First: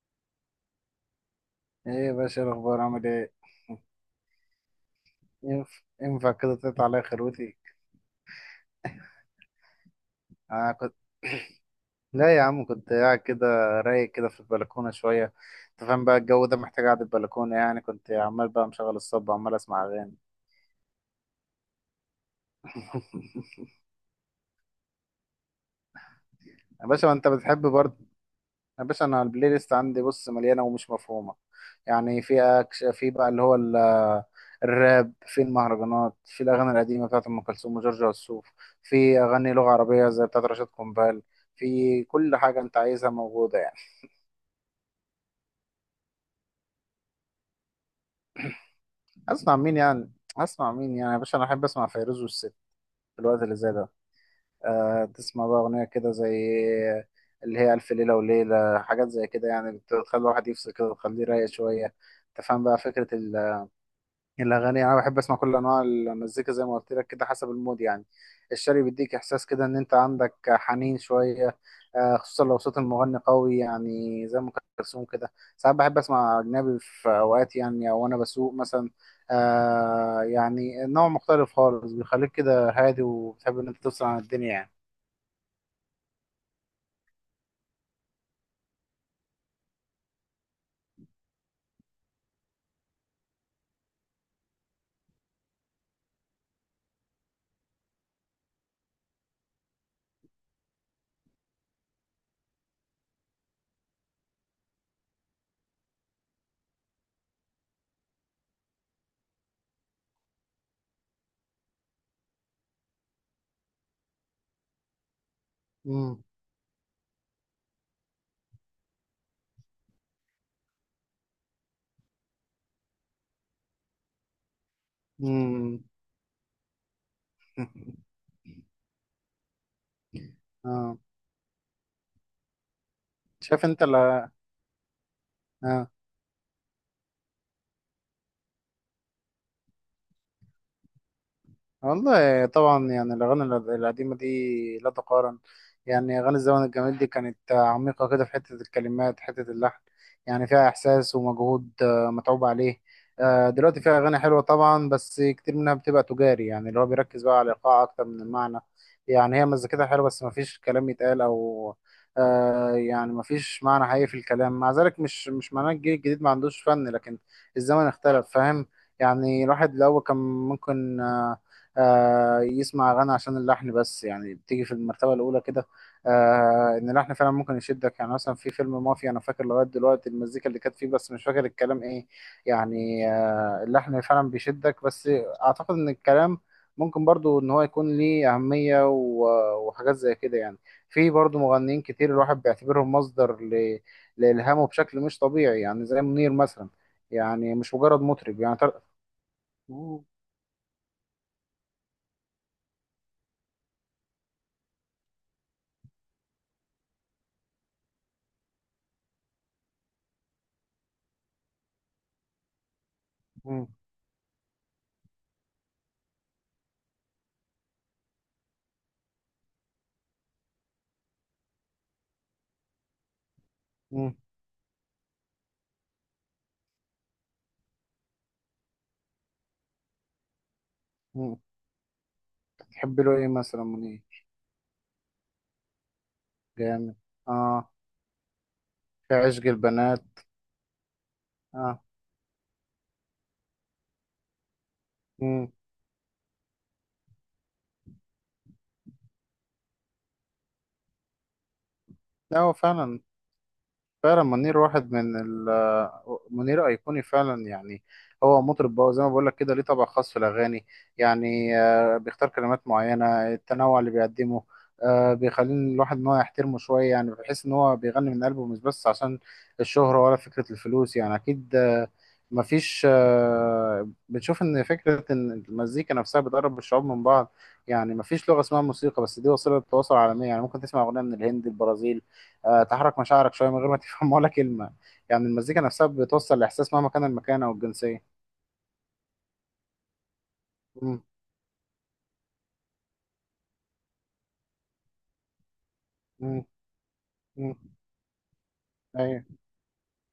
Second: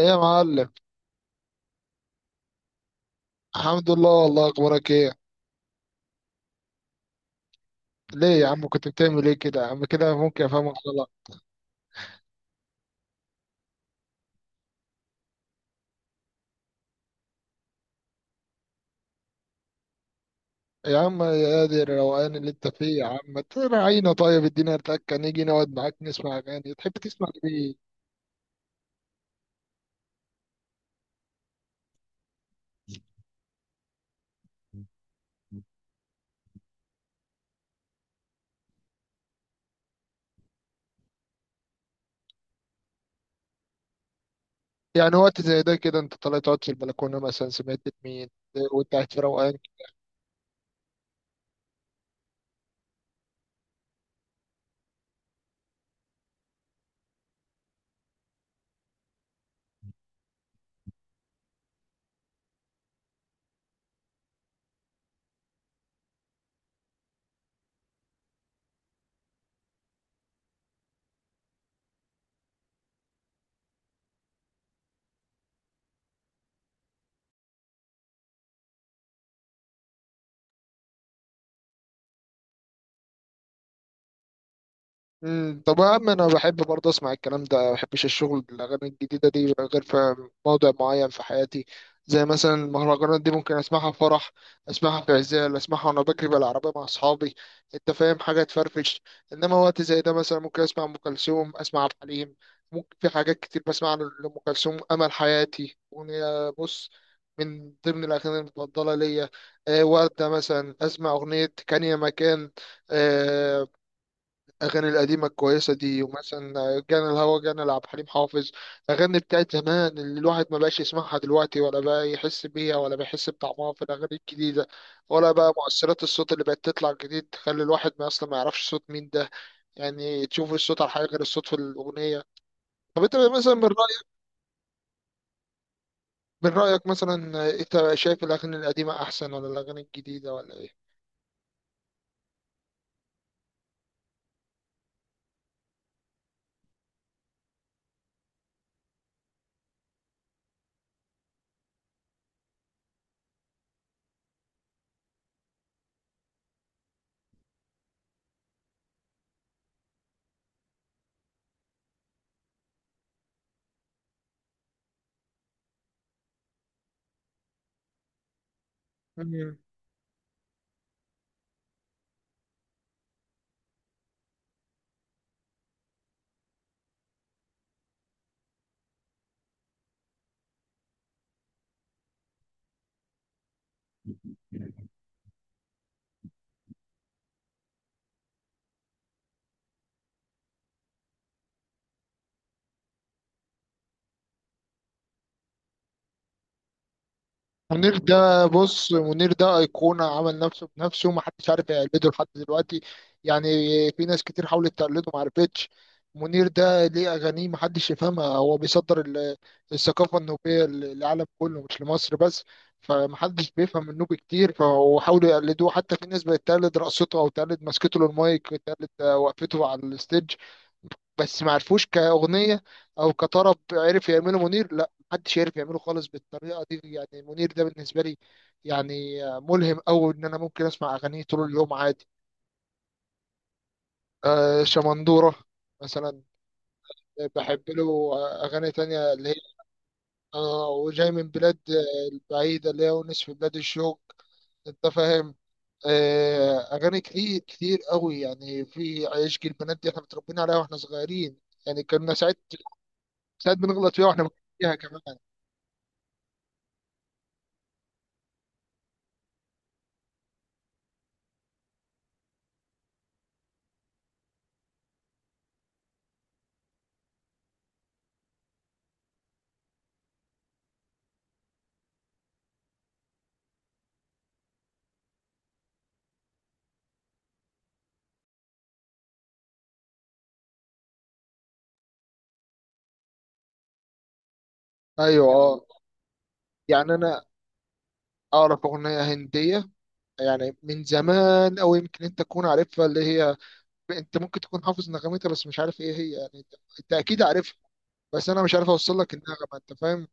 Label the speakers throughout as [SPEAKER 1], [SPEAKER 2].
[SPEAKER 1] ايه يا معلم؟
[SPEAKER 2] ايه يا باشا؟ إيه الاخبار؟ عامل ايه؟
[SPEAKER 1] الحمد لله، والله اخبارك ايه؟
[SPEAKER 2] ينفع كده تقطع عليا خروتي؟
[SPEAKER 1] ليه يا عم؟ كنت بتعمل ايه كده يا عم؟ كده ممكن
[SPEAKER 2] آه
[SPEAKER 1] افهمك
[SPEAKER 2] كنت
[SPEAKER 1] غلط.
[SPEAKER 2] لا يا عم، كنت قاعد كده، رايق كده في البلكونه شويه. انت فاهم بقى؟ الجو ده محتاج قعده البلكونه، يعني كنت عمال بقى مشغل الصب وعمال اسمع اغاني.
[SPEAKER 1] يا عم يا دي الروقان اللي انت فيه، يا عم تراعينا، طيب ادينا تكه نيجي نقعد معاك نسمع اغاني.
[SPEAKER 2] يا
[SPEAKER 1] تحب
[SPEAKER 2] باشا، ما
[SPEAKER 1] تسمع
[SPEAKER 2] انت بتحب
[SPEAKER 1] ايه؟
[SPEAKER 2] برضه. يا باشا، انا البلاي ليست عندي بص مليانه ومش مفهومه. يعني في أكش، في بقى اللي هو الراب، في المهرجانات، في الاغاني القديمه بتاعت ام كلثوم وجورج وسوف، في اغاني لغه عربيه زي بتاعت رشاد قنبال. في كل حاجه انت عايزها موجوده يعني.
[SPEAKER 1] يعني وقت زي ده كده انت طالع تقعد في البلكونه مثلا سمعت مين وانت قاعد في
[SPEAKER 2] اسمع
[SPEAKER 1] روقان؟
[SPEAKER 2] مين يعني؟ اسمع مين يعني يا باشا؟ انا احب اسمع فيروز والست في الوقت اللي زي ده. أه، تسمع بقى اغنيه كده زي اللي هي الف ليله وليله، حاجات زي كده يعني، بتخلي الواحد يفصل كده وتخليه رايق شويه. تفهم بقى فكره؟ الأغاني، أنا بحب أسمع كل أنواع المزيكا زي ما قلت لك كده، حسب المود يعني. الشعبي بيديك إحساس كده إن أنت عندك حنين شوية. آه، خصوصا لو صوت المغني قوي يعني، زي أم كلثوم كده. ساعات بحب أسمع أجنبي في أوقات يعني، أو أنا بسوق مثلا. آه، يعني نوع مختلف خالص، بيخليك كده هادي وبتحب إن أنت تفصل عن الدنيا يعني.
[SPEAKER 1] مم، طب يا عم انا بحب برضه اسمع الكلام ده، ما بحبش الشغل بالاغاني الجديده دي غير في موضع معين في حياتي. زي مثلا المهرجانات دي ممكن اسمعها في فرح، اسمعها في عزال، اسمعها وانا بجري بالعربيه مع اصحابي. انت فاهم؟ حاجه تفرفش. انما وقت زي ده مثلا ممكن اسمع ام كلثوم، اسمع عبد الحليم. ممكن في حاجات كتير، بسمع لام كلثوم امل حياتي، اغنيه بص من ضمن الاغاني المفضله ليا. وردة مثلا اسمع اغنيه كان يا مكان. آه، الاغاني القديمه الكويسه دي،
[SPEAKER 2] امم.
[SPEAKER 1] ومثلا جانا الهوى جانا لعبد الحليم حافظ. اغاني بتاعت زمان اللي الواحد ما بقاش يسمعها دلوقتي، ولا بقى يحس بيها، ولا بيحس بطعمها في الاغاني الجديده، ولا بقى
[SPEAKER 2] مم.
[SPEAKER 1] مؤثرات الصوت اللي بقت تطلع جديد تخلي الواحد ما اصلا ما يعرفش صوت مين ده. يعني تشوف الصوت على
[SPEAKER 2] آه.
[SPEAKER 1] حاجه غير الصوت في الاغنيه. طب انت مثلا من
[SPEAKER 2] شايف أنت،
[SPEAKER 1] رايك،
[SPEAKER 2] لا،
[SPEAKER 1] من رايك مثلا، انت شايف الاغاني القديمه احسن ولا الاغاني الجديده ولا
[SPEAKER 2] والله طبعا، يعني الأغاني القديمة دي لا تقارن. يعني أغاني الزمن الجميل دي كانت عميقة كده في حتة الكلمات، حتة اللحن. يعني فيها إحساس ومجهود، متعوب عليه. دلوقتي فيها أغاني حلوة طبعا، بس كتير منها بتبقى تجاري، يعني اللي هو بيركز بقى على الإيقاع أكتر من المعنى. يعني هي مزيكتها حلوة بس مفيش كلام يتقال، أو يعني مفيش معنى حقيقي في الكلام. مع ذلك مش معناه الجيل الجديد ما عندوش فن، لكن الزمن اختلف، فاهم؟ يعني
[SPEAKER 1] ايه؟
[SPEAKER 2] الواحد الأول كان ممكن، يسمع أغاني عشان اللحن بس، يعني بتيجي في المرتبة الأولى كده. إن اللحن فعلا ممكن يشدك، يعني مثلا في فيلم مافيا أنا فاكر لغاية دلوقتي المزيكا اللي كانت فيه بس مش فاكر الكلام إيه. يعني اللحن فعلا بيشدك، بس أعتقد إن الكلام ممكن برضو إن هو يكون ليه أهمية وحاجات زي كده يعني. في برضو مغنيين كتير الواحد بيعتبرهم مصدر لإلهامه بشكل مش طبيعي، يعني زي منير مثلا. يعني مش
[SPEAKER 1] منير
[SPEAKER 2] مجرد مطرب،
[SPEAKER 1] ده
[SPEAKER 2] يعني
[SPEAKER 1] بص، منير ده
[SPEAKER 2] مم.
[SPEAKER 1] أيقونة، عمل نفسه بنفسه، محدش عارف يقلده لحد دلوقتي. يعني في ناس كتير حاولت تقلده، معرفتش. منير ده ليه أغانيه محدش يفهمها، هو بيصدر الثقافة النوبية للعالم كله مش لمصر بس. فمحدش بيفهم النوبي كتير، فهو حاولوا يقلدوه حتى، في ناس بقت تقلد رقصته أو تقلد مسكته للمايك، تقلد وقفته على الستيج. بس ما عرفوش كأغنية أو كطرب عرف
[SPEAKER 2] مم.
[SPEAKER 1] يعمله منير، لا محدش عرف يعمله خالص بالطريقة دي. يعني منير ده بالنسبة لي يعني ملهم أوي، إن أنا ممكن أسمع أغانيه
[SPEAKER 2] مم.
[SPEAKER 1] طول اليوم عادي.
[SPEAKER 2] تحب له ايه مثلا منير؟
[SPEAKER 1] آه شمندورة مثلا.
[SPEAKER 2] جامد.
[SPEAKER 1] بحب
[SPEAKER 2] اه.
[SPEAKER 1] له أغاني تانية
[SPEAKER 2] في
[SPEAKER 1] اللي هي
[SPEAKER 2] عشق البنات.
[SPEAKER 1] آه وجاي من بلاد
[SPEAKER 2] اه.
[SPEAKER 1] البعيدة، اللي هي ونس في بلاد الشوق. أنت فاهم.
[SPEAKER 2] امم.
[SPEAKER 1] آه أغاني كتير كتير أوي. يعني في عشق البنات دي إحنا متربيين عليها وإحنا صغيرين. يعني كنا ساعات،
[SPEAKER 2] لا، هو فعلا.
[SPEAKER 1] ساعات بنغلط فيها وإحنا
[SPEAKER 2] فعلا
[SPEAKER 1] بنغلط
[SPEAKER 2] منير
[SPEAKER 1] فيها
[SPEAKER 2] واحد
[SPEAKER 1] كمان.
[SPEAKER 2] من ال، منير أيقوني فعلا يعني. هو مطرب بقى زي ما بقول لك كده، ليه طبع خاص في الأغاني. يعني بيختار كلمات معينة. التنوع اللي بيقدمه، بيخلي الواحد إن هو يحترمه شوية، يعني بحيث إن هو بيغني من قلبه مش بس عشان الشهرة ولا فكرة الفلوس. يعني أكيد، آه، مفيش آه، بنشوف إن فكرة إن المزيكا نفسها بتقرب الشعوب من بعض. يعني مفيش لغة اسمها موسيقى، بس دي وسيلة تواصل عالمية. يعني ممكن تسمع أغنية من الهند، البرازيل، تحرك مشاعرك شويه من غير ما تفهم ولا كلمه. يعني
[SPEAKER 1] ايوه
[SPEAKER 2] المزيكا
[SPEAKER 1] اه.
[SPEAKER 2] نفسها بتوصل لاحساس مهما
[SPEAKER 1] يعني
[SPEAKER 2] كان
[SPEAKER 1] انا
[SPEAKER 2] المكان او الجنسيه.
[SPEAKER 1] اعرف اغنيه هنديه، يعني من
[SPEAKER 2] مم.
[SPEAKER 1] زمان، او يمكن انت تكون عارفها اللي هي، انت ممكن تكون حافظ نغمتها بس مش عارف ايه هي. يعني
[SPEAKER 2] مم.
[SPEAKER 1] انت أنت اكيد عارفها،
[SPEAKER 2] مم.
[SPEAKER 1] بس انا مش عارف اوصل لك
[SPEAKER 2] ايوه.
[SPEAKER 1] النغمه. انت فاهم.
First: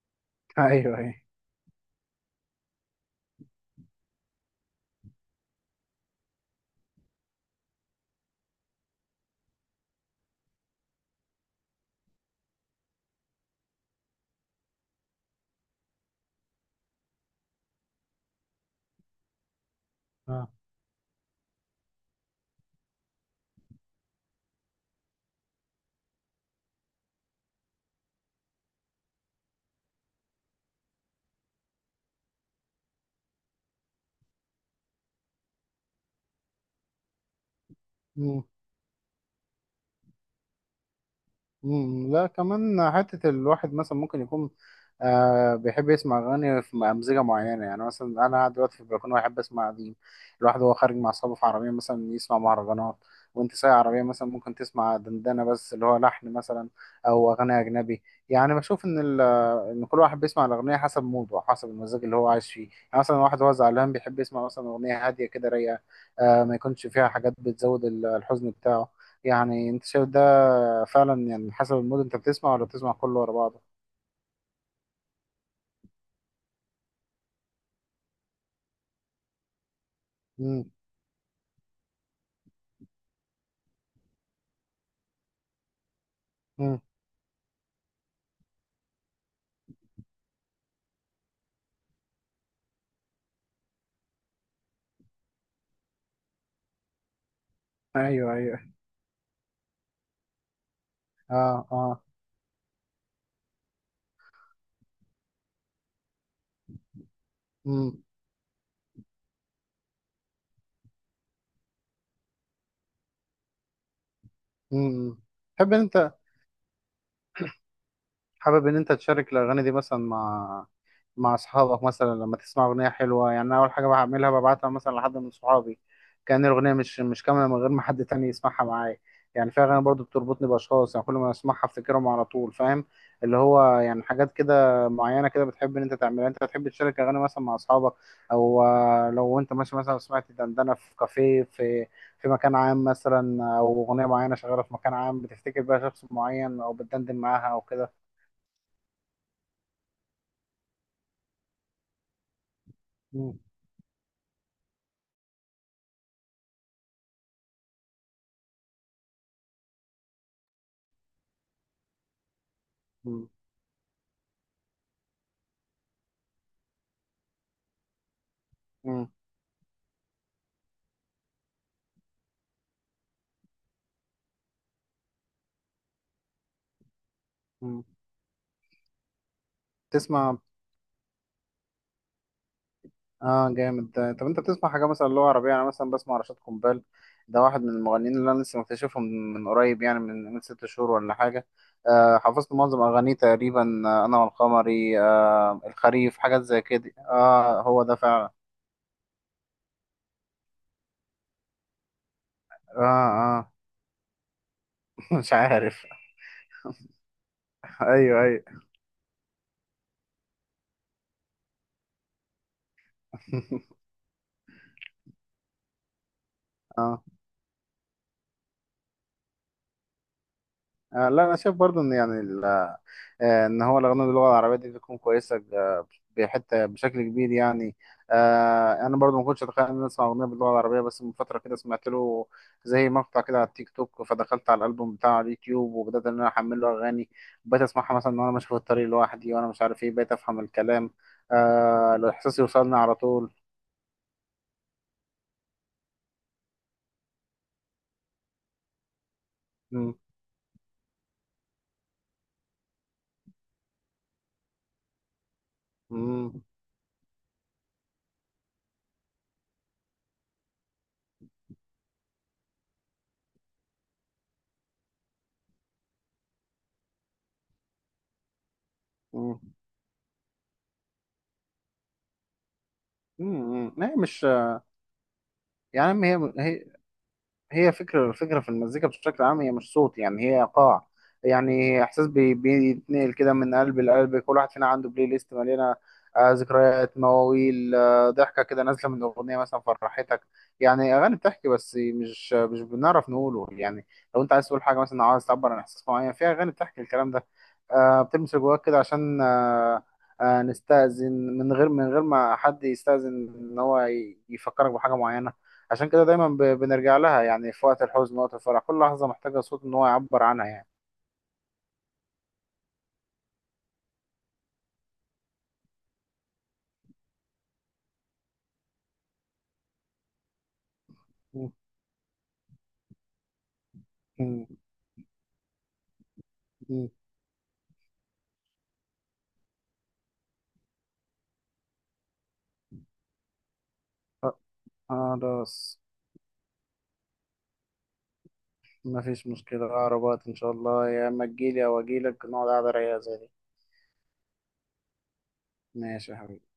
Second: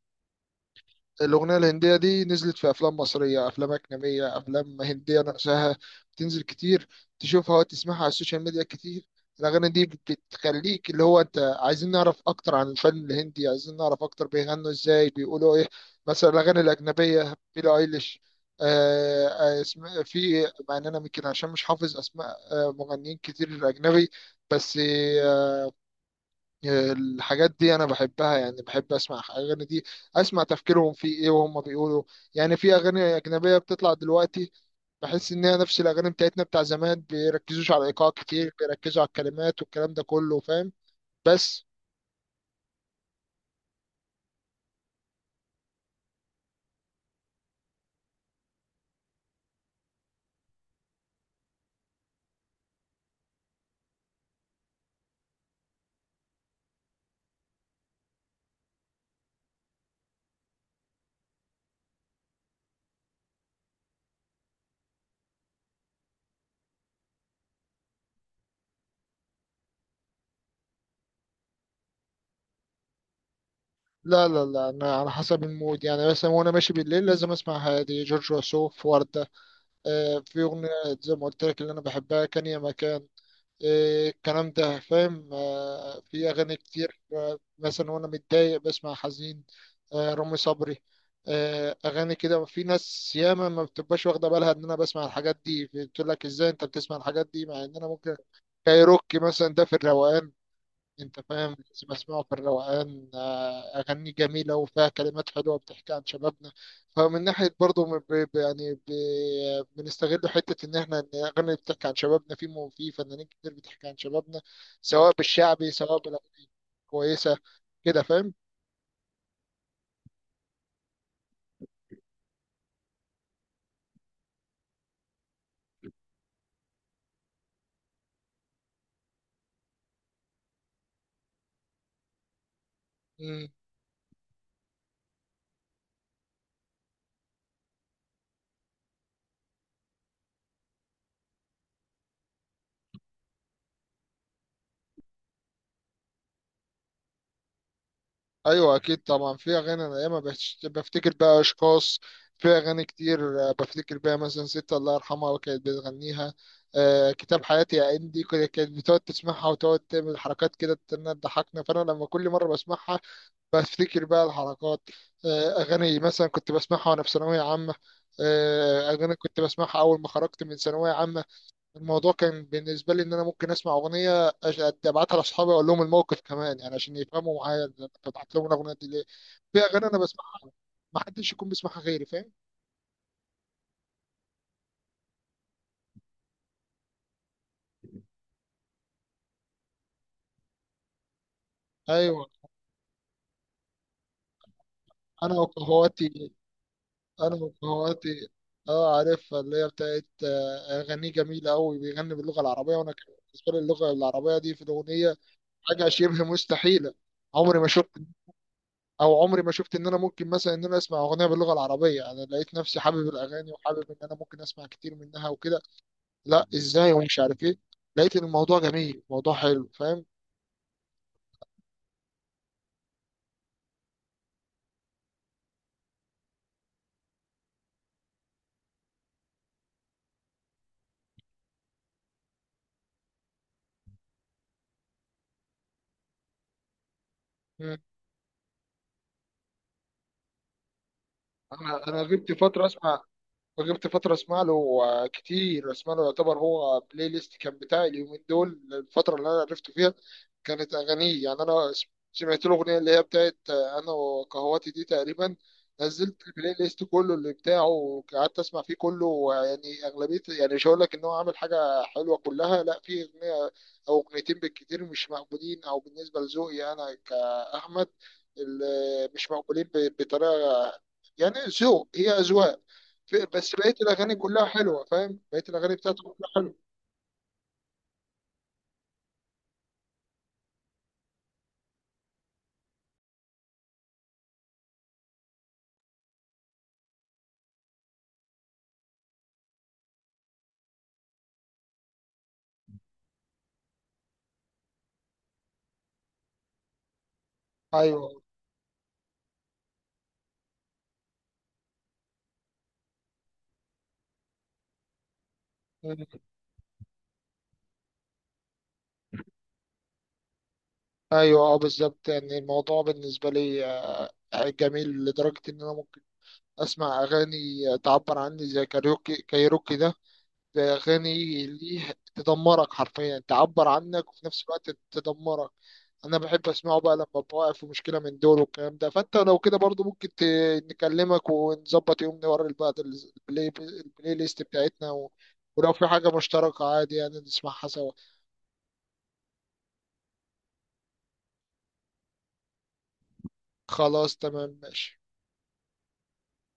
[SPEAKER 2] ايوه ايوه.
[SPEAKER 1] الأغنية الهندية دي نزلت في أفلام مصرية، أفلام أجنبية، أفلام هندية نفسها، بتنزل كتير، تشوفها وتسمعها على السوشيال ميديا كتير. الأغاني دي بتخليك اللي هو أنت عايزين نعرف أكتر عن الفن الهندي، عايزين نعرف أكتر بيغنوا إزاي، بيقولوا إيه. مثلا الأغاني الأجنبية بيلي أيليش، في،
[SPEAKER 2] آه.
[SPEAKER 1] مع إن أنا يمكن عشان مش حافظ أسماء مغنيين كتير أجنبي. بس الحاجات دي انا بحبها، يعني بحب اسمع اغاني دي، اسمع تفكيرهم في ايه وهم بيقولوا. يعني في اغاني اجنبيه بتطلع دلوقتي، بحس ان هي نفس الاغاني بتاعتنا بتاع زمان، بيركزوش على الايقاع كتير، بيركزوا على الكلمات والكلام ده كله. فاهم. بس
[SPEAKER 2] مم، لا كمان حتة الواحد مثلا ممكن يكون بيحب يسمع أغاني في أمزجة معينة، يعني مثلا أنا قاعد دلوقتي في البلكونة وأحب أسمع قديم. الواحد وهو خارج مع أصحابه في عربية مثلا يسمع مهرجانات، وأنت سايق عربية مثلا ممكن تسمع دندنة بس اللي هو لحن مثلا، أو أغاني أجنبي. يعني بشوف إن ال-، إن كل واحد بيسمع الأغنية حسب موده وحسب المزاج اللي هو عايش فيه. يعني مثلا واحد هو زعلان بيحب يسمع مثلا أغنية هادية كده رايقة، ما يكونش فيها حاجات بتزود الحزن بتاعه. يعني أنت شايف ده؟ فعلا، يعني حسب المود انت بتسمع ولا بتسمع كله ورا بعضه؟
[SPEAKER 1] لا، انا على حسب المود. يعني مثلا وانا ماشي بالليل لازم اسمع هادي، جورج وسوف، وردة. آه في اغنيه
[SPEAKER 2] مم.
[SPEAKER 1] زي ما قلت لك اللي انا بحبها كان يا مكان. إيه الكلام ده. فاهم. آه في أغاني
[SPEAKER 2] مم.
[SPEAKER 1] كتير، آه مثلا وأنا متضايق بسمع حزين. آه رامي صبري. آه أغاني كده، في ناس ياما ما بتبقاش واخدة بالها إن أنا بسمع الحاجات دي، بتقول لك إزاي أنت بتسمع الحاجات دي مع إن أنا ممكن.
[SPEAKER 2] ايوه ايوه.
[SPEAKER 1] كايروكي مثلا ده في الروقان. انت فاهم،
[SPEAKER 2] اه
[SPEAKER 1] لازم
[SPEAKER 2] اه.
[SPEAKER 1] اسمعه في الروقان. اغاني جميله وفيها كلمات حلوه بتحكي عن شبابنا. فمن ناحيه برضه،
[SPEAKER 2] امم.
[SPEAKER 1] بنستغل حته ان احنا ان الاغاني اللي بتحكي عن شبابنا، في فنانين كتير بتحكي عن شبابنا،
[SPEAKER 2] امم.
[SPEAKER 1] سواء بالشعبي
[SPEAKER 2] تحب
[SPEAKER 1] سواء
[SPEAKER 2] انت،
[SPEAKER 1] بالاغاني كويسه كده. فاهم.
[SPEAKER 2] حابب ان انت تشارك الاغاني دي مثلا مع مع اصحابك؟ مثلا لما تسمع اغنيه حلوه، يعني أنا اول حاجه بعملها ببعتها مثلا لحد من صحابي، كأن الاغنيه مش كامله من غير ما حد تاني يسمعها معايا. يعني في اغاني برضو بتربطني باشخاص، يعني كل ما اسمعها افتكرهم على طول، فاهم؟ اللي هو يعني حاجات كده معينه كده بتحب ان انت تعملها. انت بتحب تشارك اغاني مثلا مع اصحابك؟ او لو انت ماشي مثلا سمعت دندنه في كافيه، في في مكان عام مثلا، او اغنيه معينه شغاله في مكان عام، بتفتكر بقى شخص معين او بتدندن معاها او كده؟
[SPEAKER 1] ايوه اكيد طبعا، في اغاني انا ياما بفتكر بقى اشخاص، في اغاني
[SPEAKER 2] مم.
[SPEAKER 1] كتير. بفتكر بيها مثلا ست الله يرحمها كانت بتغنيها. كتاب حياتي يا اندي كده كانت بتقعد تسمعها وتقعد تعمل حركات كده تضحكنا. فانا لما كل مره بسمعها
[SPEAKER 2] مم.
[SPEAKER 1] بفتكر بقى الحركات. اغاني مثلا كنت بسمعها وانا في ثانويه عامه.
[SPEAKER 2] مم.
[SPEAKER 1] اغاني كنت بسمعها اول ما خرجت من ثانويه عامه. الموضوع كان بالنسبة لي إن أنا ممكن أسمع أغنية أبعتها لأصحابي وأقول لهم الموقف كمان، يعني عشان يفهموا معايا ده
[SPEAKER 2] مم.
[SPEAKER 1] أنا ببعت لهم الأغنية دي ليه. في أغاني أنا
[SPEAKER 2] تسمع.
[SPEAKER 1] بسمعها ما حدش يكون بيسمعها غيري. فاهم.
[SPEAKER 2] اه جامد ده. طب انت بتسمع حاجه مثلا لغه عربيه؟ انا مثلا بسمع رشاد قنبال. ده واحد من المغنيين اللي انا لسه مكتشفهم من قريب، يعني من 6 شهور ولا حاجه.
[SPEAKER 1] أيوه.
[SPEAKER 2] حفظت معظم اغانيه تقريبا. انا والقمري،
[SPEAKER 1] أنا
[SPEAKER 2] الخريف،
[SPEAKER 1] وقهواتي
[SPEAKER 2] حاجات زي كده.
[SPEAKER 1] أنا
[SPEAKER 2] اه، هو ده
[SPEAKER 1] وقهواتي
[SPEAKER 2] فعلا.
[SPEAKER 1] أه عارفها اللي هي بتاعت أغانيه جميلة أوي، بيغني باللغة العربية،
[SPEAKER 2] اه
[SPEAKER 1] وأنا كان بالنسبة
[SPEAKER 2] اه.
[SPEAKER 1] لي اللغة العربية دي في الأغنية
[SPEAKER 2] مش عارف.
[SPEAKER 1] حاجة شبه مستحيلة. عمري ما شفت
[SPEAKER 2] ايوه ايوه.
[SPEAKER 1] عمري ما شفت ان انا ممكن مثلا ان انا اسمع اغنيه باللغه العربيه. انا لقيت نفسي حابب الاغاني وحابب ان انا ممكن اسمع كتير منها وكده. لا ازاي،
[SPEAKER 2] اه.
[SPEAKER 1] ومش عارف ايه. لقيت ان الموضوع جميل، الموضوع حلو. فاهم.
[SPEAKER 2] لا، انا شايف برضو ان يعني ال-، ان هو الاغاني باللغه العربيه دي بتكون كويسه بحته بشكل كبير يعني. انا برضو ما كنتش اتخيل ان أنا اسمع اغنيه باللغه العربيه، بس من فتره كده سمعت له زي مقطع كده على التيك توك، فدخلت على الالبوم بتاعه على اليوتيوب وبدات ان انا احمل له اغاني. بقيت
[SPEAKER 1] مم.
[SPEAKER 2] اسمعها مثلا وانا ماشي في الطريق لوحدي وانا مش عارف ايه، بقيت افهم الكلام.
[SPEAKER 1] انا انا غبت
[SPEAKER 2] الاحساس
[SPEAKER 1] فتره
[SPEAKER 2] يوصلني على
[SPEAKER 1] اسمع،
[SPEAKER 2] طول.
[SPEAKER 1] فجبت فترة اسمع له، كتير اسمع له. يعتبر هو بلاي ليست كان بتاعي اليومين دول، الفترة اللي انا عرفته
[SPEAKER 2] مم،
[SPEAKER 1] فيها كانت اغانيه. يعني سمعت له اغنية اللي هي بتاعت انا وقهواتي دي تقريبا. نزلت
[SPEAKER 2] مم،
[SPEAKER 1] البلاي ليست كله اللي بتاعه وقعدت اسمع فيه كله. ويعني اغلبية، يعني مش هقول لك ان هو عامل حاجة حلوة كلها، لا في اغنية او اغنيتين بالكتير مش مقبولين، او بالنسبة لذوقي انا كأحمد اللي مش
[SPEAKER 2] مم،
[SPEAKER 1] مقبولين بطريقة، يعني ذوق، هي أذواق.
[SPEAKER 2] مم،
[SPEAKER 1] بس بقيه
[SPEAKER 2] مم. هي
[SPEAKER 1] الاغاني
[SPEAKER 2] مش
[SPEAKER 1] كلها حلوه. فاهم، بقيه الاغاني بتاعته
[SPEAKER 2] يعني،
[SPEAKER 1] كلها
[SPEAKER 2] هي
[SPEAKER 1] حلوه.
[SPEAKER 2] هي هي فكرة في المزيكا بشكل عام، هي مش صوت، يعني هي إيقاع. يعني إحساس بيتنقل كده من قلب لقلب. كل واحد فينا عنده بلاي ليست مليانة، ذكريات، مواويل، ضحكة كده نازلة من أغنية مثلا، فرحتك. يعني أغاني بتحكي، بس مش بنعرف نقوله. يعني لو أنت عايز تقول حاجة مثلا، أو عايز تعبر عن إحساس معين، في أغاني بتحكي الكلام ده.
[SPEAKER 1] ايوه.
[SPEAKER 2] بتلمس جواك كده عشان نستأذن من غير ما حد يستأذن إن هو يفكرك بحاجة معينة. عشان كده
[SPEAKER 1] مم.
[SPEAKER 2] دايما بنرجع لها، يعني في وقت الحزن، وقت الفرح، كل لحظة محتاجة صوت إن هو يعبر عنها يعني.
[SPEAKER 1] ايوه اه، بالظبط. يعني الموضوع بالنسبه لي جميل لدرجه ان انا ممكن اسمع اغاني تعبر عني زي كايروكي ده، ده أغاني ليه تدمرك حرفيا، تعبر عنك وفي نفس الوقت تدمرك. أنا بحب أسمعه بقى لما ببقى واقف في مشكلة من دول والكلام ده. فأنت لو كده برضو ممكن نكلمك ونظبط يوم نوري بعض البلاي
[SPEAKER 2] أ-
[SPEAKER 1] ليست بتاعتنا و... ولو
[SPEAKER 2] خلاص،
[SPEAKER 1] في حاجة مشتركة عادي يعني نسمعها سوا.
[SPEAKER 2] مفيش مشكلة. أقرب وقت إن شاء الله يا إما تجيلي أو أجيلك، نقعد قعدة رايقة زي دي.
[SPEAKER 1] خلاص تمام ماشي.
[SPEAKER 2] ماشي يا حبيبي.